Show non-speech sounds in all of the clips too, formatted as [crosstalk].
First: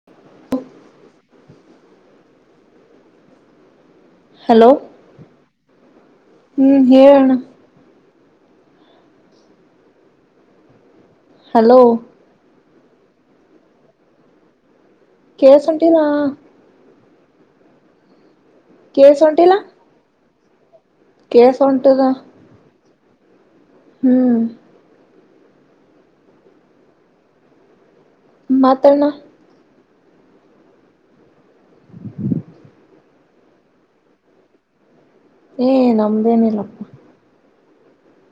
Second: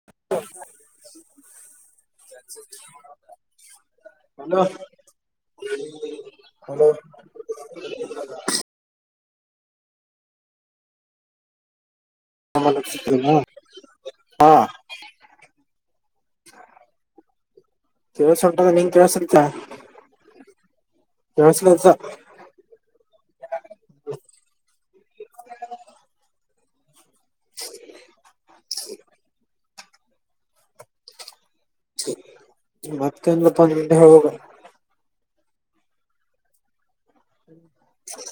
[unintelligible] Hello ಹ್ಮ್ hello ಹೇಳಣ [unintelligible] hello ಹಾ ಕೇಸಟೀರಾ ಕೆೇಳ ಸಟ ನೀಂ ಕೇಳ್ಸ ಕೆೇಳಸಲ್ತ. ಕೇಸ ಉಂಟದ ಹ್ಮ್ ಹ ಮಾತ್ರಣ ಮತ್ತೆಂದ ಗತ್ತೊಂದ ಗಂಟೆ ಹಳ್ವ ಏ ನಮ್ದೇನಿಲ್ಲಪ್ಪ ಹ್ಮ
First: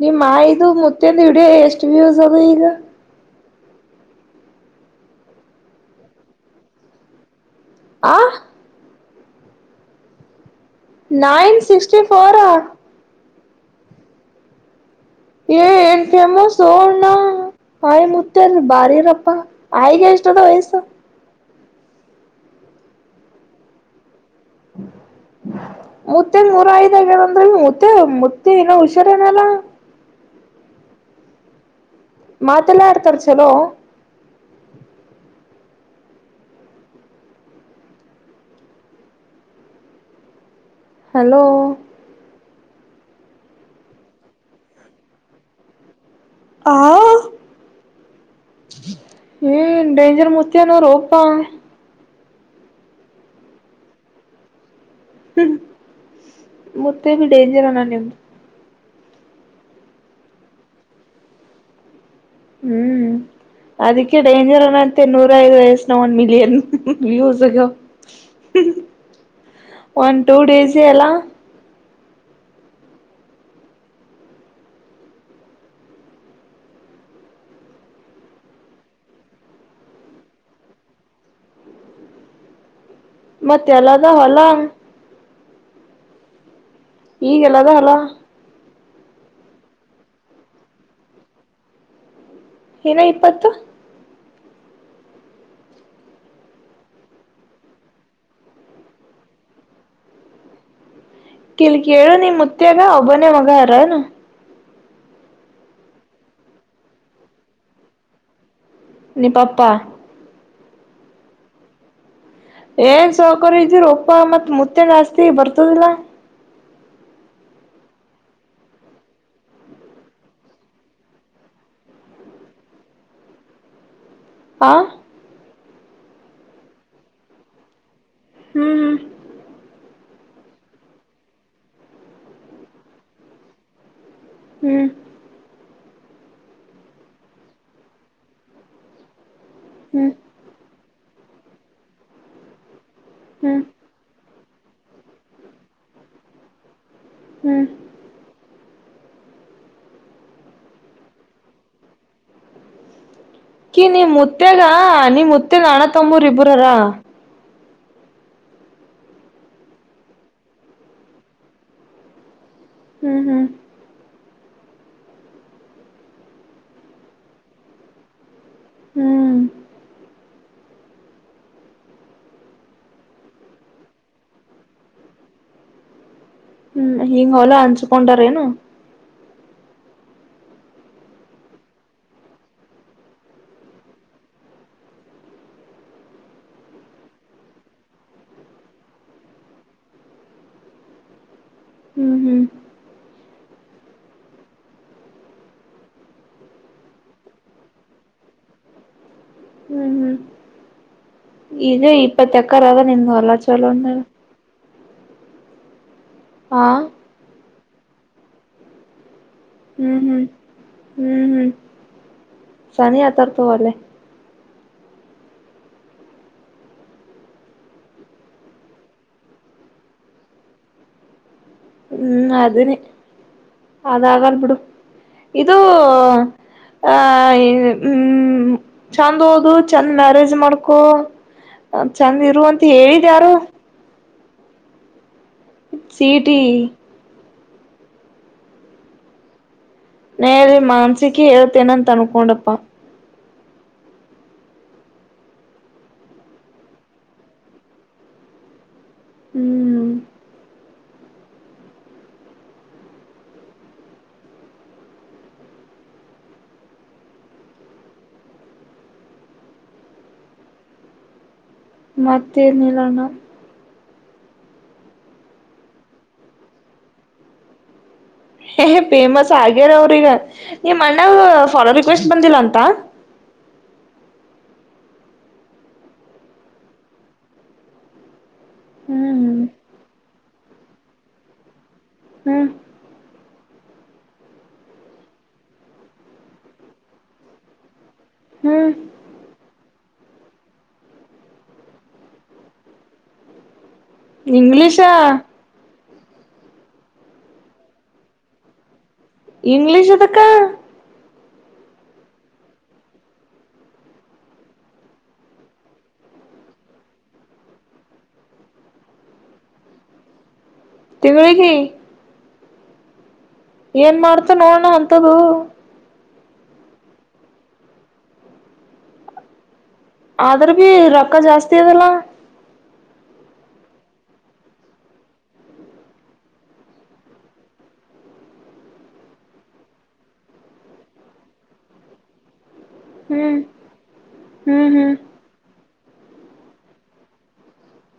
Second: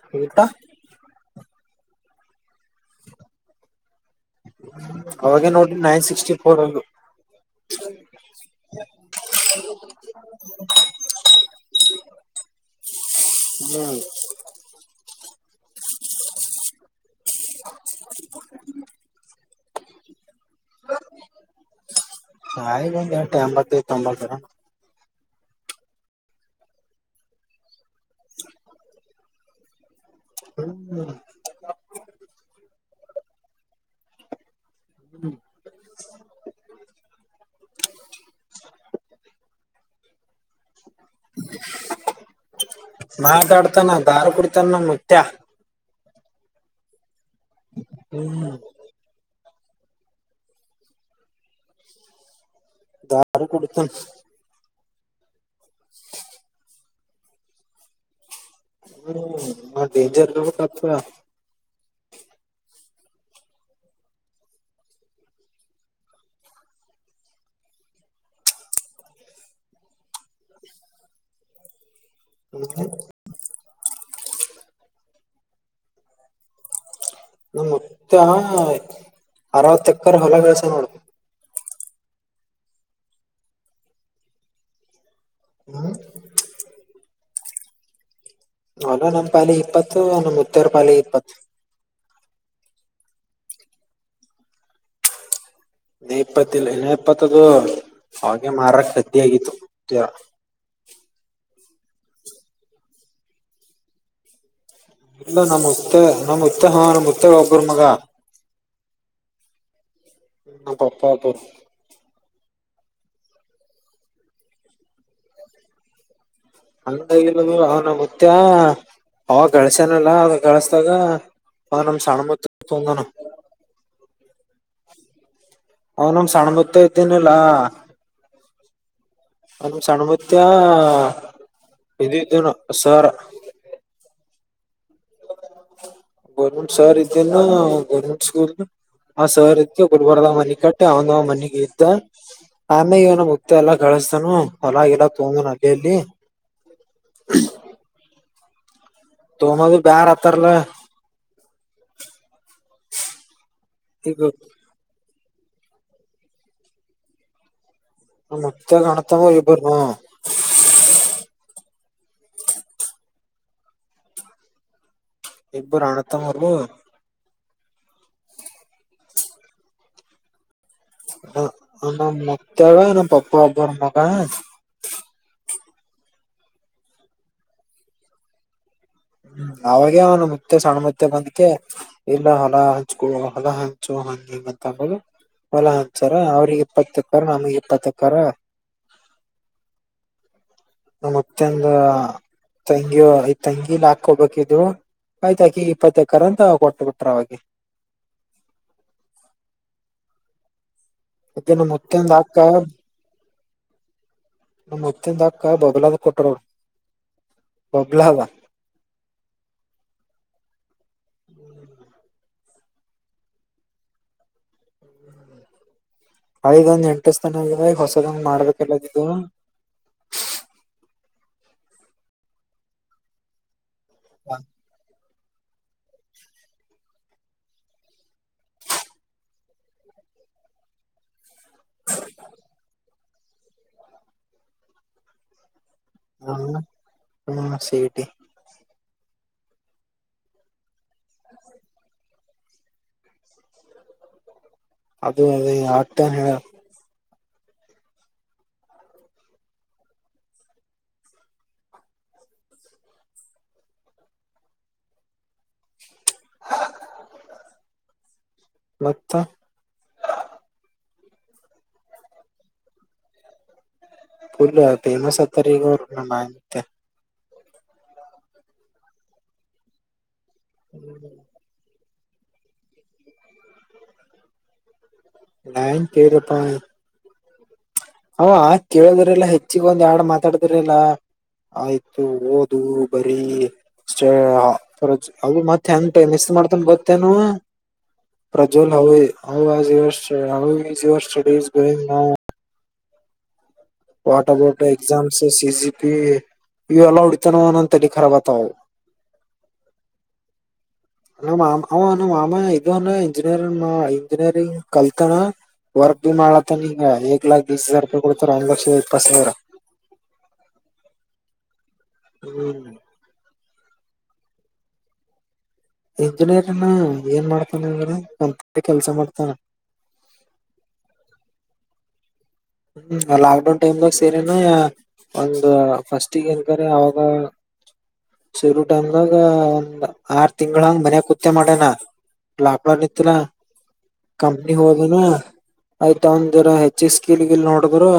ನಿ್ ಮಾ ಊಟ ಇದು ಮುತ್ತಂದು ಇಡಿಯ ಎಷ್ಟ್ ವ್ಯೂಸ್ ಅದ ಈಗ ಅವಾಗೇ ನೋಡ್ರಿ ನೈನ್ ಸಿಕ್ಸ್ಟಿ ಫೋರ್ ಅದು ಆ [unintelligible] ನೈನ್ ಸಿಕ್ಸ್ಟಿ ಫೋರಾ. ಹ್ಮ್ ಏ ಏನ್ ಫೇಮಸ್ ಅಣ್ಣಾ ಆಯ್ ಮುತ್ತ್ಯಲ್ ಬಾರಿರಪ್ಪಾ ಆಯಗೆ ಎಷ್ಟದ ವಯಸ್ಸ? ಹ ಈ ಒಂದು ಎಷ್ಟು ಎಂಬತ್ತ ತೊಂಬತ್ತರ. [unintelligible] ಮುತ್ತೆ ಮೂರ ಐದಗ್ಯಾರಂದ್ರೀ ಮುತ್ತೆ ಮುತ್ತೆ ಇನ್ನ ಹುಷಾರನಲ್ಲಾ? ಹ್ಮ್ ಮಾತೆಲ್ಲಾ ಎಡ್ತರ ಚಲೋ ಹ್ಮ್ [inaudible] ಹಲೋ ಮಾತಾಡ್ತಾನ ದಾರ ಕುಡಿತಾನ ಮುತ್ಯ. ಆ ಹ್ಮ್ ಹಏ ಡೇಂಜರ್ ಮುತ್ಯೆಯನು ರೋಪಾ. ದಾರಿ ಕೊಡ್ತು ತಿನ್ [inaudible] ಮತ್ತೆ ಡೆೇಂಜರ್ ನಾನ ನಿಮ್ಮ. ಹ್ಮ ಡೇಂಜರ್ಗ ಕತವಾ ಹ್ಮ್ ಅದಕ್ಕೆ ಡೇಂಜರ್ನಂತೆ ನೂರ ಐದು ವಯಸ್ಸನ ಒಂದ್ ಮಿಲಿಯನ್ ವ್ಯೂಸ್ಗ ಒನ್ ಟೂ ಡೇಸ್ ಎಲ್ಲ ಹೌ ನ ಮತ್ತ ಅರವತ್ತ ಎಕ್ಕರ್ ಹೊಲ ಕೆಳ್ಸ ನೋಡ. ಮತ್ತೆ ಎಲ್ಲದ ಹೊಲಾಂಗ್ ಹ್ಮ ಈಗೆಲ್ಲದ ಹೋಲ ನಲ್ಲ ನಮ್ ಪಾಲ ಇಪ್ಪತ್ತು ನಮ್ಮ್ ಮುತ್ತರ ಪಾಲ ಇಪ್ಪತ್ತು ಏನೋ ಇಪ್ಪತ್ತು ಇ ಇಪ್ಪತ್ತ ಇ ಇಪ್ಪತ್ತದು ಅವೆ ಮಾರಕ್ ರದ್ದಿ ಆಗಿತ್ತು ಕಿಲ್ ಕೇಳು ನಿ ಮುತ್ಯಾಗ ಒಬ್ಬನೇ ಮಗ ಅರಾನ. ಇಲ್ಲ ನಮ್ ಮುತ್ತ ನಮ್ ಮುತ್ಯಾಗ್ ನಮ್ ಮುತ್ಯಾಗ್ ಒಬ್ಬರ ಮಗ. ನಿ ಪಪ್ಪಾ. ಹ್ಮ ನಮ್ ಪಪ್ಪಾ ಅದಾರ್. ಏನ್ ಸೌಕಾರ ಇದೀರೋಪಾ ಮತ್ ಮುತ್ಯಾಗ ಆಸ್ತಿ ಬರ್ತದ್ ಲಾ. ಹಂಗ ಇಲ್ಲ ಅದು ಅವ್ ನಮ್ ಮುತ್ಯಾ. ಅವ ಗಳಸ್ಯಾನಲ್ಲ ಆ ಗಳಸ್ದಾಗ ಅವ ನಮ ಸಣ್ಣ ಮುತ್ಯಾ ತಂಗೋಡಾನ. ಹಾ. ಅವ್ ನಮ ಸಣ್ಣ ಮುತ್ಯಾ ಇದಿನಲ್ಲಾ. ಹ್ಮ್. ನಮ್ ಸಣಮುತ್ಯಾ ಇದು ಇದದ ಸರ್. ಹ್ಞ. ಗೋರ್ಮೆಂಟ್ ಸರ್ ಇದ ಗೋರ್ಮೆಂಟ್ ಸ್ಕೂಲ್ ಸರ್. ಹ್ಮ್ ಗುಲ್ಬರ್ಗ ದಾಗ್ ಮನಿ ಕಟ್ಟೆ ಅವಂದವ್ ಮನೆಗೆ ಇದ್ದ ಆಮೇಗ್ ಇವನ ಮುುತ್ಯಾ ಹ್ಮ್ ಎಲ್ಲ. ಗಳಸ್ತಾನು ಹೊಲಾಗಿಲ್ಲ ತೊಂದಾನು ಅಲ್ಲೆ ಇಲ್ಲಿ. ಹ್ಮ್. ತೋಮ್ಮೋದು ಬ್ಯಾರ ಅತ್ತಾರಲ್ಲ. ಕ ನೀಮ್ ಮುತ್ಯಾಗ ನೀಮ್ ಮುತ್ಯಾಗ್ ಅಣ ತಮ್ಮೂರ್ ಇಬ್ರ ಅರ. ನಮ್ ಮುತ್ಯಾಗ್ ಅಣತಮ್ಮ ಇಬ್ಬರು ಹು. ಹ್ಮ್ ಹ್ಮ್. ಇಬ್ಬರು ಅಣತ್ತಮ್ಮರು. ಹ್ಮ್. ನಮ್ ಮುತ್ಯಾಗ ನಮ್ಮ ಪಪ್ಪ ಒಬ್ಬರ ಮಗ. ಹ್ಮ್ ಹಿಂಗ ಹೊಲಾ ಹನ್ಚ್ಕೋಡಾರ್ ಏನ್. ಹ್ಮ್ ಅವಾಗ ಅವನು ಮುತ್ಯಾ ಸಣ್ಣ ಮುತ್ಯಾ ಬಂದ ಕ್ಯಾ. ಇಲ್ಲ ಹೊಲ ಹಂಚ್ಕೋ ಹೊಲ ಹಂಚು ಹಂಗ್ ಹಿಂಗ್ ಅಂತ ಅನ್ನೋದು. ಹೊಲಾ ಹಂಚ್ಯಾರ್ ಅವ್ರಿಗೆ ಇಪ್ಪತ್ತಕ್ಕರ ನಮಗ್ ಇಪ್ಪತ್ತಕ್ಕರ. [inaudible] ನಮ್ ಮುತ್ಯಾದ್ ಹ್ಮ್ ಹ್ಮ್ ತಂಗಿ ತಂಗಿ. ಕಿ ಒಬ್ಬಕಿ ಇದ್ದಳು ಆಯ್ತ ಅಕಿಗ್ ಇಪ್ಪತ್ತ ಎಕರ್ ಅಂತ ಕೊಟ್ಟ ಬಿಟ್ರ ಅವಾಗೇ. ಹ್ಮ್ ಹ್ಮ್ ಅದೇ ನಮ್ ಇಗ ಮುತ್ಯಂದ ಅಕ್ಕ ಇಪ್ಪತ್ತ ಎಕ್ಕರಾದ ನಿನ್ ಎಲ್ಲಾ ಚಲೋ. ನಮ್ ಮುತ್ಯಾದ್ ಅಕ್ಕ್ ಬಬಲಾದಿಗ್ ಕೊಟಾರ್ ಅವ್ರ್. ಹಾ. ಬಬ್ಲಾವ. ಹ್ಮ್ ಹ್ಮ್ ಹ್ಮ್ ಹ್ಮ್ ಸನಿ ಆಗ್ ತಾರ್ ತುಗೋ ಅಲ್ಲೇ. ಐದ್ ಒಂದ್ ಎಂಟು ಸ್ಥಾನ ಅಲ್ ಹೊಸದೊಂದು ಮಾಡಕಲ್ಲಾಗಿದು. ಹ್ಮ್ ಅದನೇ ಅದಾಗಲ್ ಬಿಡು ಇದು. ಆ ಹ್ಮ ಚಂದ್ ಓದು ಚಂದ ಮ್ಯಾರೇಜ್ ಮಾಡ್ಕೊ. ಚಂದ್ ಇರುವ ಅಂತ ಹೇಳಿದ ಯಾರು. ಚಿಟಿ. ಹ ಸಿಇಟಿ. ನಾ ಎಲ್ಲಿ ಮಾನಸಿಕಿ ಹೇಳ್ತಿ ಏನ್ ಅಂತಾ ಅನ್ಕೊಂಡಪ್ಪಾ. [inaudible] ಅದು ಅ ಆಟನ್ ಹೇಳ. ಹ್ಮ್. ಮತ್ತ. ಮತ್ತೆನಿಲ್ ಅಣ್ಣಾ. ಪುಲ್ ಫೇಮಸ್ ಆತ್ತಾರ ಈಗ ಅವರು ನಮ್ ಮಾಂತ್ಯಾ. ಹೇ ಫೇಮಸ್ ಆಗ್ಯಾರ ಅವ್ರೀಗ ನೀಮ್ ಅಣ್ಣಾಗ ಫಾಲೋ ರಿಕ್ವೆಸ್ಟ್ ಬಂದಿಲ್ಲ ಅಂತ. ನಾ ಏನ್ ಕೇಳಿಲಪ್ಪಾ. ಹ ಆ ಕೇಳದ್ರಲ್ಲ ಹ್ಮ್ ಹೆಚ್ಚಗ ಒಂದ್ ಎಡು ಮಾತಾಡುದ್ರಲ್ಲ ಆಯ್ತು ಹಓದು ಬರೀ ಅಷ್ಟೇರ ಅದು ಮತ್ತೆ ಎಂಟ ಮಿಸ್ತ್ ಮಾಡ್ತಾನೆ ಗೊತ್ತೇನೋ ವಾ ಪ್ರಜ್ವಲ್ ಹ್ಮ್ ಹೌ ಹ [unintelligible] ವಾಟರ್ ಬೋರ್ಡ್ ಇಂಗ್ಲಿಷಾ ಎಕ್ಸಾಮ್ಸ್ ಸಿ ಸಿ ಪಿ ಇವೆಲ್ಲ ಹೊಡಿತಾನನನ್ ತಲಿ ಕರಬ್ ಅತವು ಇಂಗ್ಲಿಷ್ ಅದ ಕ ನಮ್ಮ ಮಾ ಹ ನಮ್ಮ್ ಮಾಮ ಇದುನ್ನ ಇಂಜಿನಿಯರಿ ಇಂಜಿನಿಯರಿಂಗ್ ಕಲ್ತಾನ ವರ್ಕ್ ಬಿ ಮಾಡಲತ್ತ ನಿಗ ಯಾಕ್ ಲಾಕ್ ಬಿಸಾಕ್ ಬಿಡ್ತಾರೆ ಒಂದು ಲಕ್ಷದ ಇಪ್ಪತ್ತು ಸಾವಿರ ತಿಂಗಳಿಗೆ ಹ್ಮ್ ಏನ್ ಮಾಡ್ತ ಅವನ್ನ ಅಂತದು ಇಂಜಿನಿಯರಿಂಗ್ ಏನ್ ಮಾಡ್ತಾನ ಅಂದ್ರೆ ಕಂಪ್ಯೂಟರ್ ಕೆಲ್ಸ ಮಾಡ್ತಾನ ಆದ್ರ ಬಿ ರೊಕ್ಕ ಜಾಸ್ತಿ ಅದಲ್ಲಾ ಹ್ಮ್ ಲಾಕ್ಡೌನ್ ಟೈಮ್ ದಾಗ ಸೇರನಾ ಯಾ ಒಂದ ಫಸ್ಟಗ ಏನ್ಕ್ರ ಅವಾಗ ಶುರು ಟೈಮ್ದಾಗ ಒಂದ್ ಆರು ತಿಂಗಗಳ ಹಂಗ್ ಮನ್ಯ ಕತ್ ಮಾಡ್ಯನ ಲಾಕ್ಡೌನ್ ಇತ್ತರ ಹ್ಮ್ ಕಂಪ್ನಿ ಹ್ಮ್ ಹ್ಮ್ ಹೋದನು ಆಯ್ತ ಒಂದ ದರ ಹೆಚ್ಚ ಕೀಲಿಗಲ್ ನೋಡಿದ್ರು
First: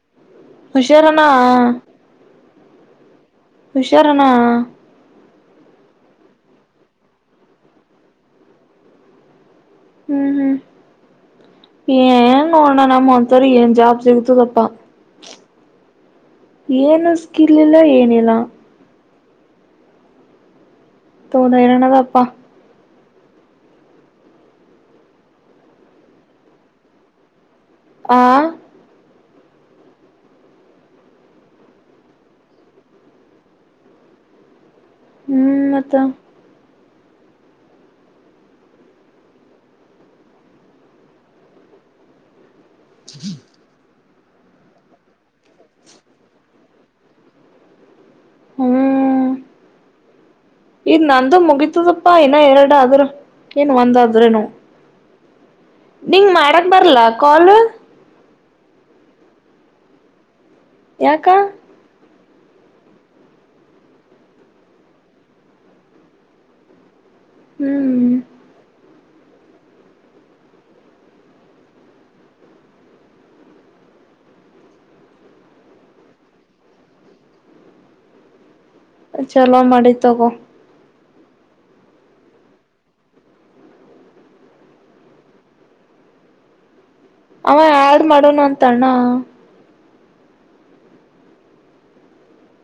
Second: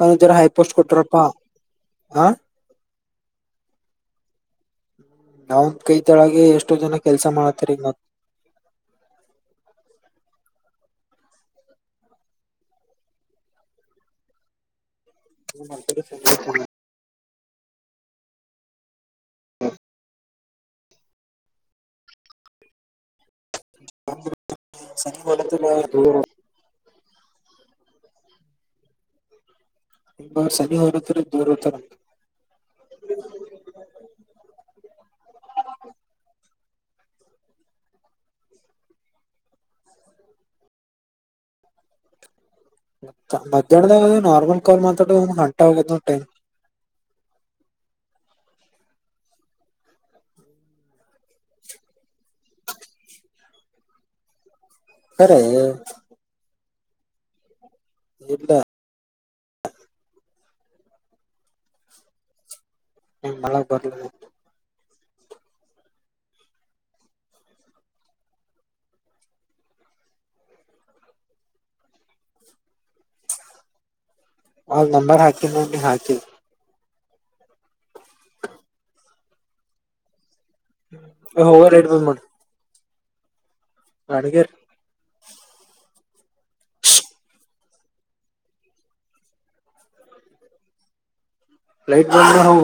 ನ ಜರ ಹೈಪೋಸ್ಟ್ ಕೊಟಾರಪ್ಪಾ ಹುಷಾರನಾ ಹ ಹುಷಾರನಾ ನಾವಂದ್ ಕೈ ತೊಳಗೆ ಎಷ್ಟೋ ಜನ ಕೆಲ್ಸ ಮಾಡತರಿ ಹ್ಮ್ ಹ್ಮ್ ಏನು ಅಣ್ಣ ನಮ್ಮ ಒಂತರಿ ಏನ್ ಜಾಬ್ ಸಿಗತು ತಪ್ಪಾ [unintelligible] ಏನು ಸ್ಕಿಲ್ ಇಲ್ಲ ಏನಿಲ್ಲ [unintelligible] ಅಪ್ಪಾ [unintelligible] ಆ ಒರು ಸನಿ ಹೋಗ ಹತ್ತ ದೂರ ಹತಾರ ಹ್ಮ್ ಮತ್ತ ಮಧ್ಯಾಹ್ನದಾಗ ನಾರ್ಮಲ್ ಕಾ ಮಾತಾಡ ಒಂದ್ ಗಂಟ ಹೋಗೋದ ನೋ ಟೈಮ್ ಹ್ಮ್ ಇನ್ ನಂದು ಮುಗಿತದಪ್ಪಾ ಇನ್ನ ಎರಡ ಆದ್ರ ಏನ್ ಒಂದ ಆದ್ರೆನು ಕರೆ ನಿಂಗ ಮಾಡಕ್ ಬರ್ಲ ಕಾಲ್ ಇಲ್ಲ ಯಾಕ ನಂಗೆ ಮಾಡೋಕೆ ಬರಲ್ಲ ಹ್ಮ್ ಅವನ್ ನಂಬರ್ ಹಾಕಿದಿ ನೋಡು ಹಾಕಿ ನೀ ಚಲೋ ಮಾಡಿ ತಗೋ ಲೈಟ್ ಬಂದ್ ಮಾಡ [inaudible] ಅಡುಗೆ ರಿ [inaudible] [inaudible] ಅವ ಯಡ್ ಮಾಡೋಣ ಅಂತ ಅಣ್ಣ ಲೈಟ್ ಬಂದ್ರ ಅವು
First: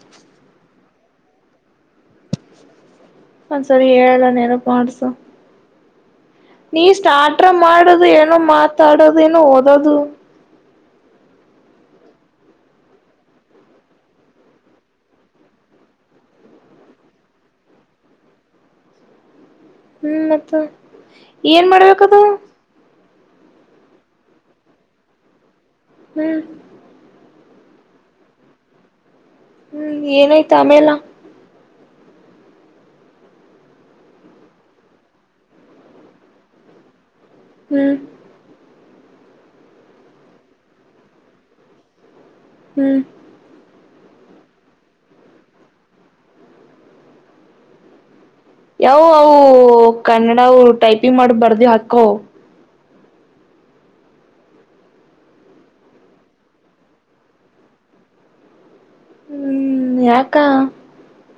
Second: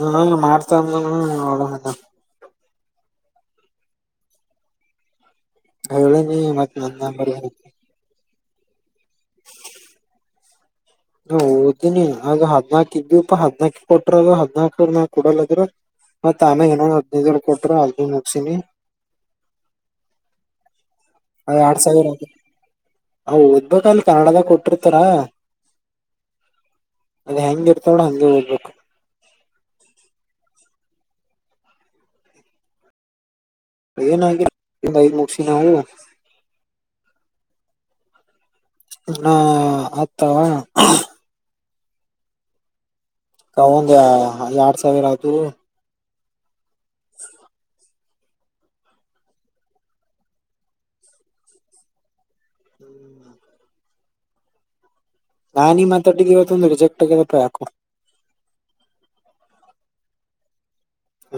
ಹಾ ಮಾಡ್ತಾ ಅಂದ ನೋಡ ಮಾಂತಾ ಒಂದ್ ಸರಿ ಹೇಳು ನೆನಪು ಮಾಡ್ಸು ಹೇಳ ನೀ ನೀ ಸ್ಟಾರ್ಟ್ರ ಮಾಡದು ಏನೋ ಮಾತಾಡೋದು ಏನೋ ಓದದು ನಾ ಓದೀನಿ ಆಗ ಹದ್ನಾಕ ಇದ್ವಿಪ ಹದ್ನಾಕ ಕೊಟ್ರಾಗ ಹದ್ನಾಕ ನ ಕೊಡಲ್ಲದ್ರ ಮತ್ತ ಆಮೇ ಏನೋ ಹದಿನೈದು ಕೊಟ್ಟರು ಹದ್ ನೈದು ಮುಗಗ್ಸಿನಿ ಹ್ಮ್ ಮತ್ತ ಏನ್ ಮಾಡ್ಬೇಕದು [unintelligible] ಹ ಓದ್ಬೇಕಕ್ ಅಲ್ಲಿ ಕನ್ನಡದಾಗ ಕೊಟ್ಟಿರ್ತಾರಾ [unintelligible] ಹ್ಮ್ [unintelligible] ಅದ ಹೆಂಗ ಇರ್ತಾವ್ರ ಹಂಗೆ ದ್ಬೇಕು [unintelligible] ಹ್ಮ್ ಏನಾಯ್ತು ಆಮೇಲೆ [unintelligible] ಏನೆೈಗ್ ಮುಗಸ ನಾವು [unintelligible] ಹ್ಮ್ [unintelligible] ಹಾ ಆತವಾ [unintelligible] ಹ್ಮ್ [unintelligible] ಕೌಂದ ಎರಡ್ ಸಾವಿರ ಆತು [unintelligible] [unintelligible] ಯಾವ ಅವು ಕನ್ನಡ ಅವ ಟೈಪಿಂಗ್ ಮಾಡ ಬರ್ದ ಹಾಕ್ಕ [unintelligible] ಹ್ಮ್ [unintelligible] ನಾ ಈಗ್ ಮಾತಾಡ್ಡ ಇವತ್ತು ಒಂದು ರಿಜೆಕ್ಟ್ ಆಗರಪ್ಪ ಯಾಕು [unintelligible] ಹ್ಮ್ ಯಾಕಾ [unintelligible] ಹ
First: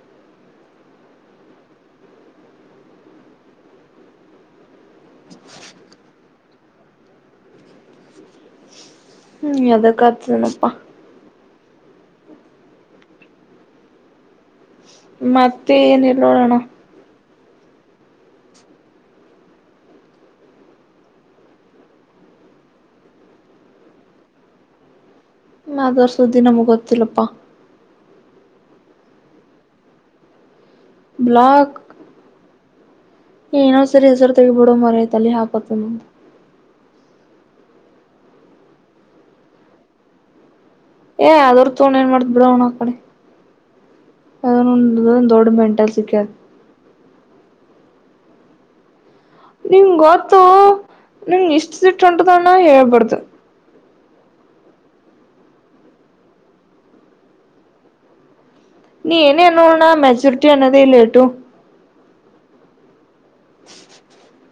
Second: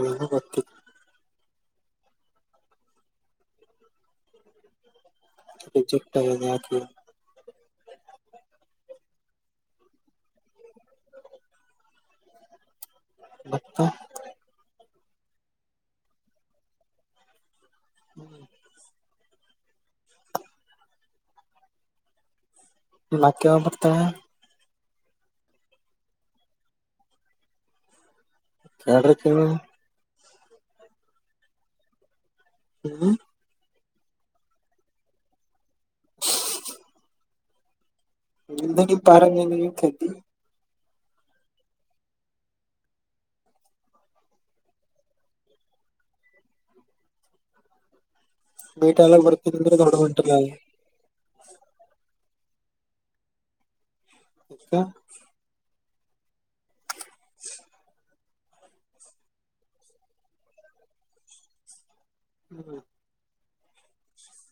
ಕ [unintelligible] ಹ [unintelligible] ಚೆಕ್ ಯಾಕಿ [unintelligible] ಹ್ಮ್ ಅದಕ್ಕತದನಪ್ಪಾ [unintelligible] ಬತ್ತು [unintelligible] ಮತ್ತೆ ಏನಲ್ಲೋಡೋಣ [unintelligible] ಹ್ಮ್ [unintelligible] ನಾಕವ ಬರ್ತವೆ [unintelligible] ದವರ್ ಸುದ್ದಿ ನಮ್ಗ್ ಗೊತ್ತಿಲ್ಲಪ್ಪಾ [unintelligible] ಕಡ್ರಕ್ಕೆ [unintelligible] ಬ್ಲಾಕ್ [unintelligible] ಹ್ಮ್ [unintelligible] ಏನೋ ಸರಿ ಹೆಸರು ತಗಿಬ ಬಿಡೋ ಮರ ಐತ್ ಅಲ್ಲಿ ಹಾಕತ [unintelligible] [unintelligible] ಜಿಂದಿ ಬಾರ ಮ ನೀತಿ [unintelligible] ಏ ತಗೊಂಡ ಏನ್ ಮಾಡ್ ಬಿಡ ಅವಣ್ಣ ಕಡೆ [unintelligible] ಅದೊ ದೊಡ್ಡ ಮೆಂಟಲ್ ಸಿಕ್ಯತ್ [unintelligible] ಬೀಟ ಎಲ್ಲ ಬರ್ [unintelligible] ನಿನ್ ಗೊತ್ತು ನಂಗ ಇಷ್ಟ ಸಿಟ್ಟ ಉಂಟದಣ್ಣ ಹೇಳ್ಬಾರ್ದು [unintelligible] [unintelligible] [unintelligible] ನೀ ಏನೇ ಅ ನೋಡಣ್ಣ ಮೆಚುರಿಟಿ ಅನ್ನೊ [unintelligible] ಇಲ್ಲೇಟು ಹ್ಮ್ [unintelligible] ಹ [unintelligible]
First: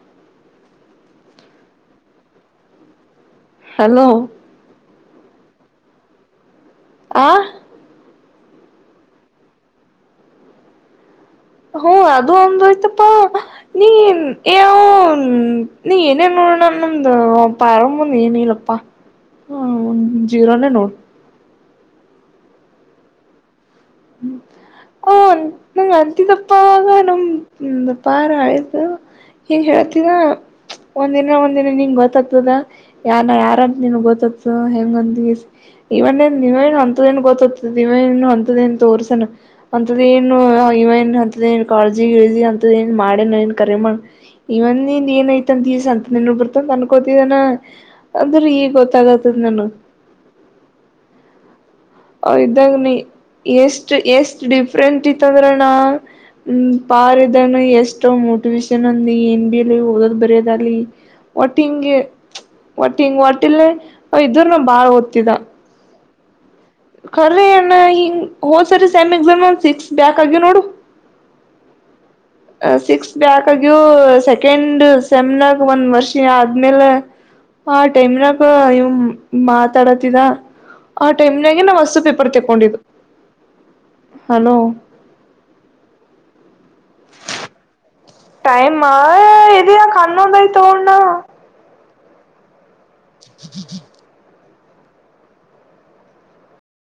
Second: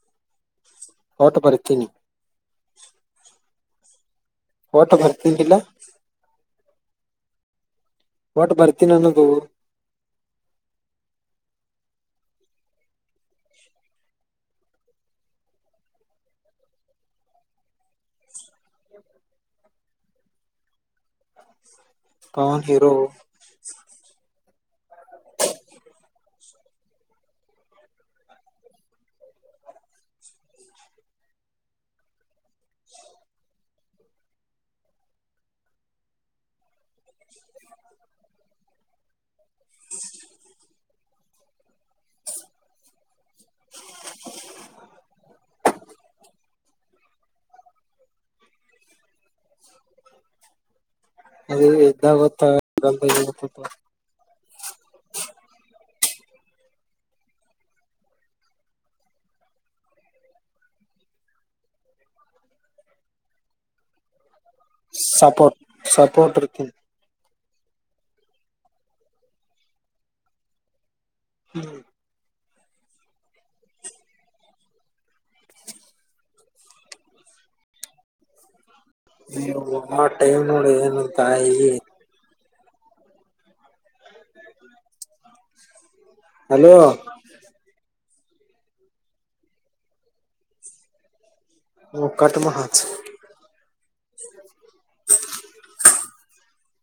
ಓಟು ಪರಿತೀನಿ [unintelligible] ಹಲೋ [unintelligible] ಟ ಭರ್ತಿ ಇಲ್ಲ [unintelligible] ಆ [unintelligible] ಓಟ್ಟ ಬರ್ತೀನಿ ಅನ್ನೋದು [unintelligible] ಹೋ ಅದು ಒಂದು ಆಯ್ತಪ್ಪ [unintelligible] ನೀ ನೀ ಏನೇ ನೋಡಣ ನ್ದ ಪರಂದ್ ಏನ ಇಲ್ಲ [unintelligible] ಹ ಒ ಜೀರೋನೇ ನೋಡು [unintelligible] ಪವನ್ ಹೀರೋ [unintelligible] ಹ್ಮ್ [unintelligible] ಹಓ ನ ಅಂತಿತಪ್ಪಾಗ ನ ಪಾರ ಅಳತ [unintelligible] ಹಿಂಗ್ ಹೇಳ್ ತ್ಯ ಒಂದಿನ ಒಂದಿನ ನಿನ್ ಗೊತ್ತತದ ಯಾರ ಯಾರಂತ ನಿನ್ಗ್ ಗೊತ್ತತ ಹೆಂಗಂದ. ಇವನ್ನೇನ್ ನೀವೇನ್ ಒಂದೇನ್ ಗೊತ್ತದೆ ಇವಾಗೇನ್ ಅಂತದೇನ್ ತೋರ್ಸಣ ಅಂತದೇನು ಇವ ಎನ್ ಅಂತದೆನ್ ಕಾಳ್ಜಿ ಗಿಳ್ಜಿ ಅಂತದ ಏನ್ ಮಾಡ್ಯನ ಏನ್ ಕರೆ ಮಾ ಇವನ್ ನಿಂದ್ ಏನ್ ಐತ್ ಇ ದಿವ್ಸ ಅಂತ ನೀನು ಬಿರ್ತ ಅನ್ಕೋತಿದನ ಅಂದ್ರೆ ಈಗ ಗೊತ್ತಾಗತದ ನನ್ಗ್ ಅದು ಯುದ್ಧ ಗೊತ್ತ ಇದಾಗ ನೀ [unintelligible] ಎಷ್ಟ್ ಎಷ್ಟ್ ಡಿಫ್ರೆಂಟ್ ಇತ್ತ ಅಂದ್ರಣ್ಣ. ಹ್ಮ ಪಾರಿದಾನ ಎಷ್ಟ ಮೋಟಿವೇೇಶನ್ ಅಂದ ಹಿಂದಿ ಲಿ ಅಲ್ಲಿ ಓದೋದ್ ಬರ್ಯೋದಾಲಿ. ಒಟ್ಟಿಂಗೆ ಒಟ್ಟಿಂಗ್ ಹೊಟ್ಟಿ ಲ್ಲೆ ಇದನ್ನು ಬಾ ಸಪೋಟ್ ಸಪೋರ್ಟ್ ಇರ್ತಿನ್ ಖರ್ರಣ್ಣ ಹಿಂಗ್ ಹೊಸರಿ ಸೆಮ್ ಎಕ್ಸಮಾಗ್ ಸಿಕ್ಸ್ ಬ್ಯಾಕ್ ಆಗಿವ್ ನೋಡು. ಹ್ಮ್ ಸಿಕ್ಸ್ ಬ್ಯಾಕ್ ಆಗ್ಯವು ಸೆಕೆಂಡ್ ಸೆಮ್ನಾಗ್ ಒಂದ್ ವರ್ಷಿ ಆದ್ಮೇಲೆ. ಹಾ ಟೈಮಿನಾಗ ಆ ಮಾತಾಡತಿದ ಟೈಮ್ ನೋಡಿ ಏನು ಆ ಟೈಮ್ನಾಗೆ ತಾಯಿ ನಾ ವಸ್ಸು ಪೇಪರ್ ತಗೊಂಡಿದ್ದು. ಹಲೋ ಹಲೋ ಟೈಮ್ ಆ ಇದ್ ಯಾಕ್ ಹನ್ನೊಂದ್ ಆಯ್ತೊ ಅಣ್ಣ. ಒ ಕಟ್ ಮಡ್ ಹಚ್. [inaudible]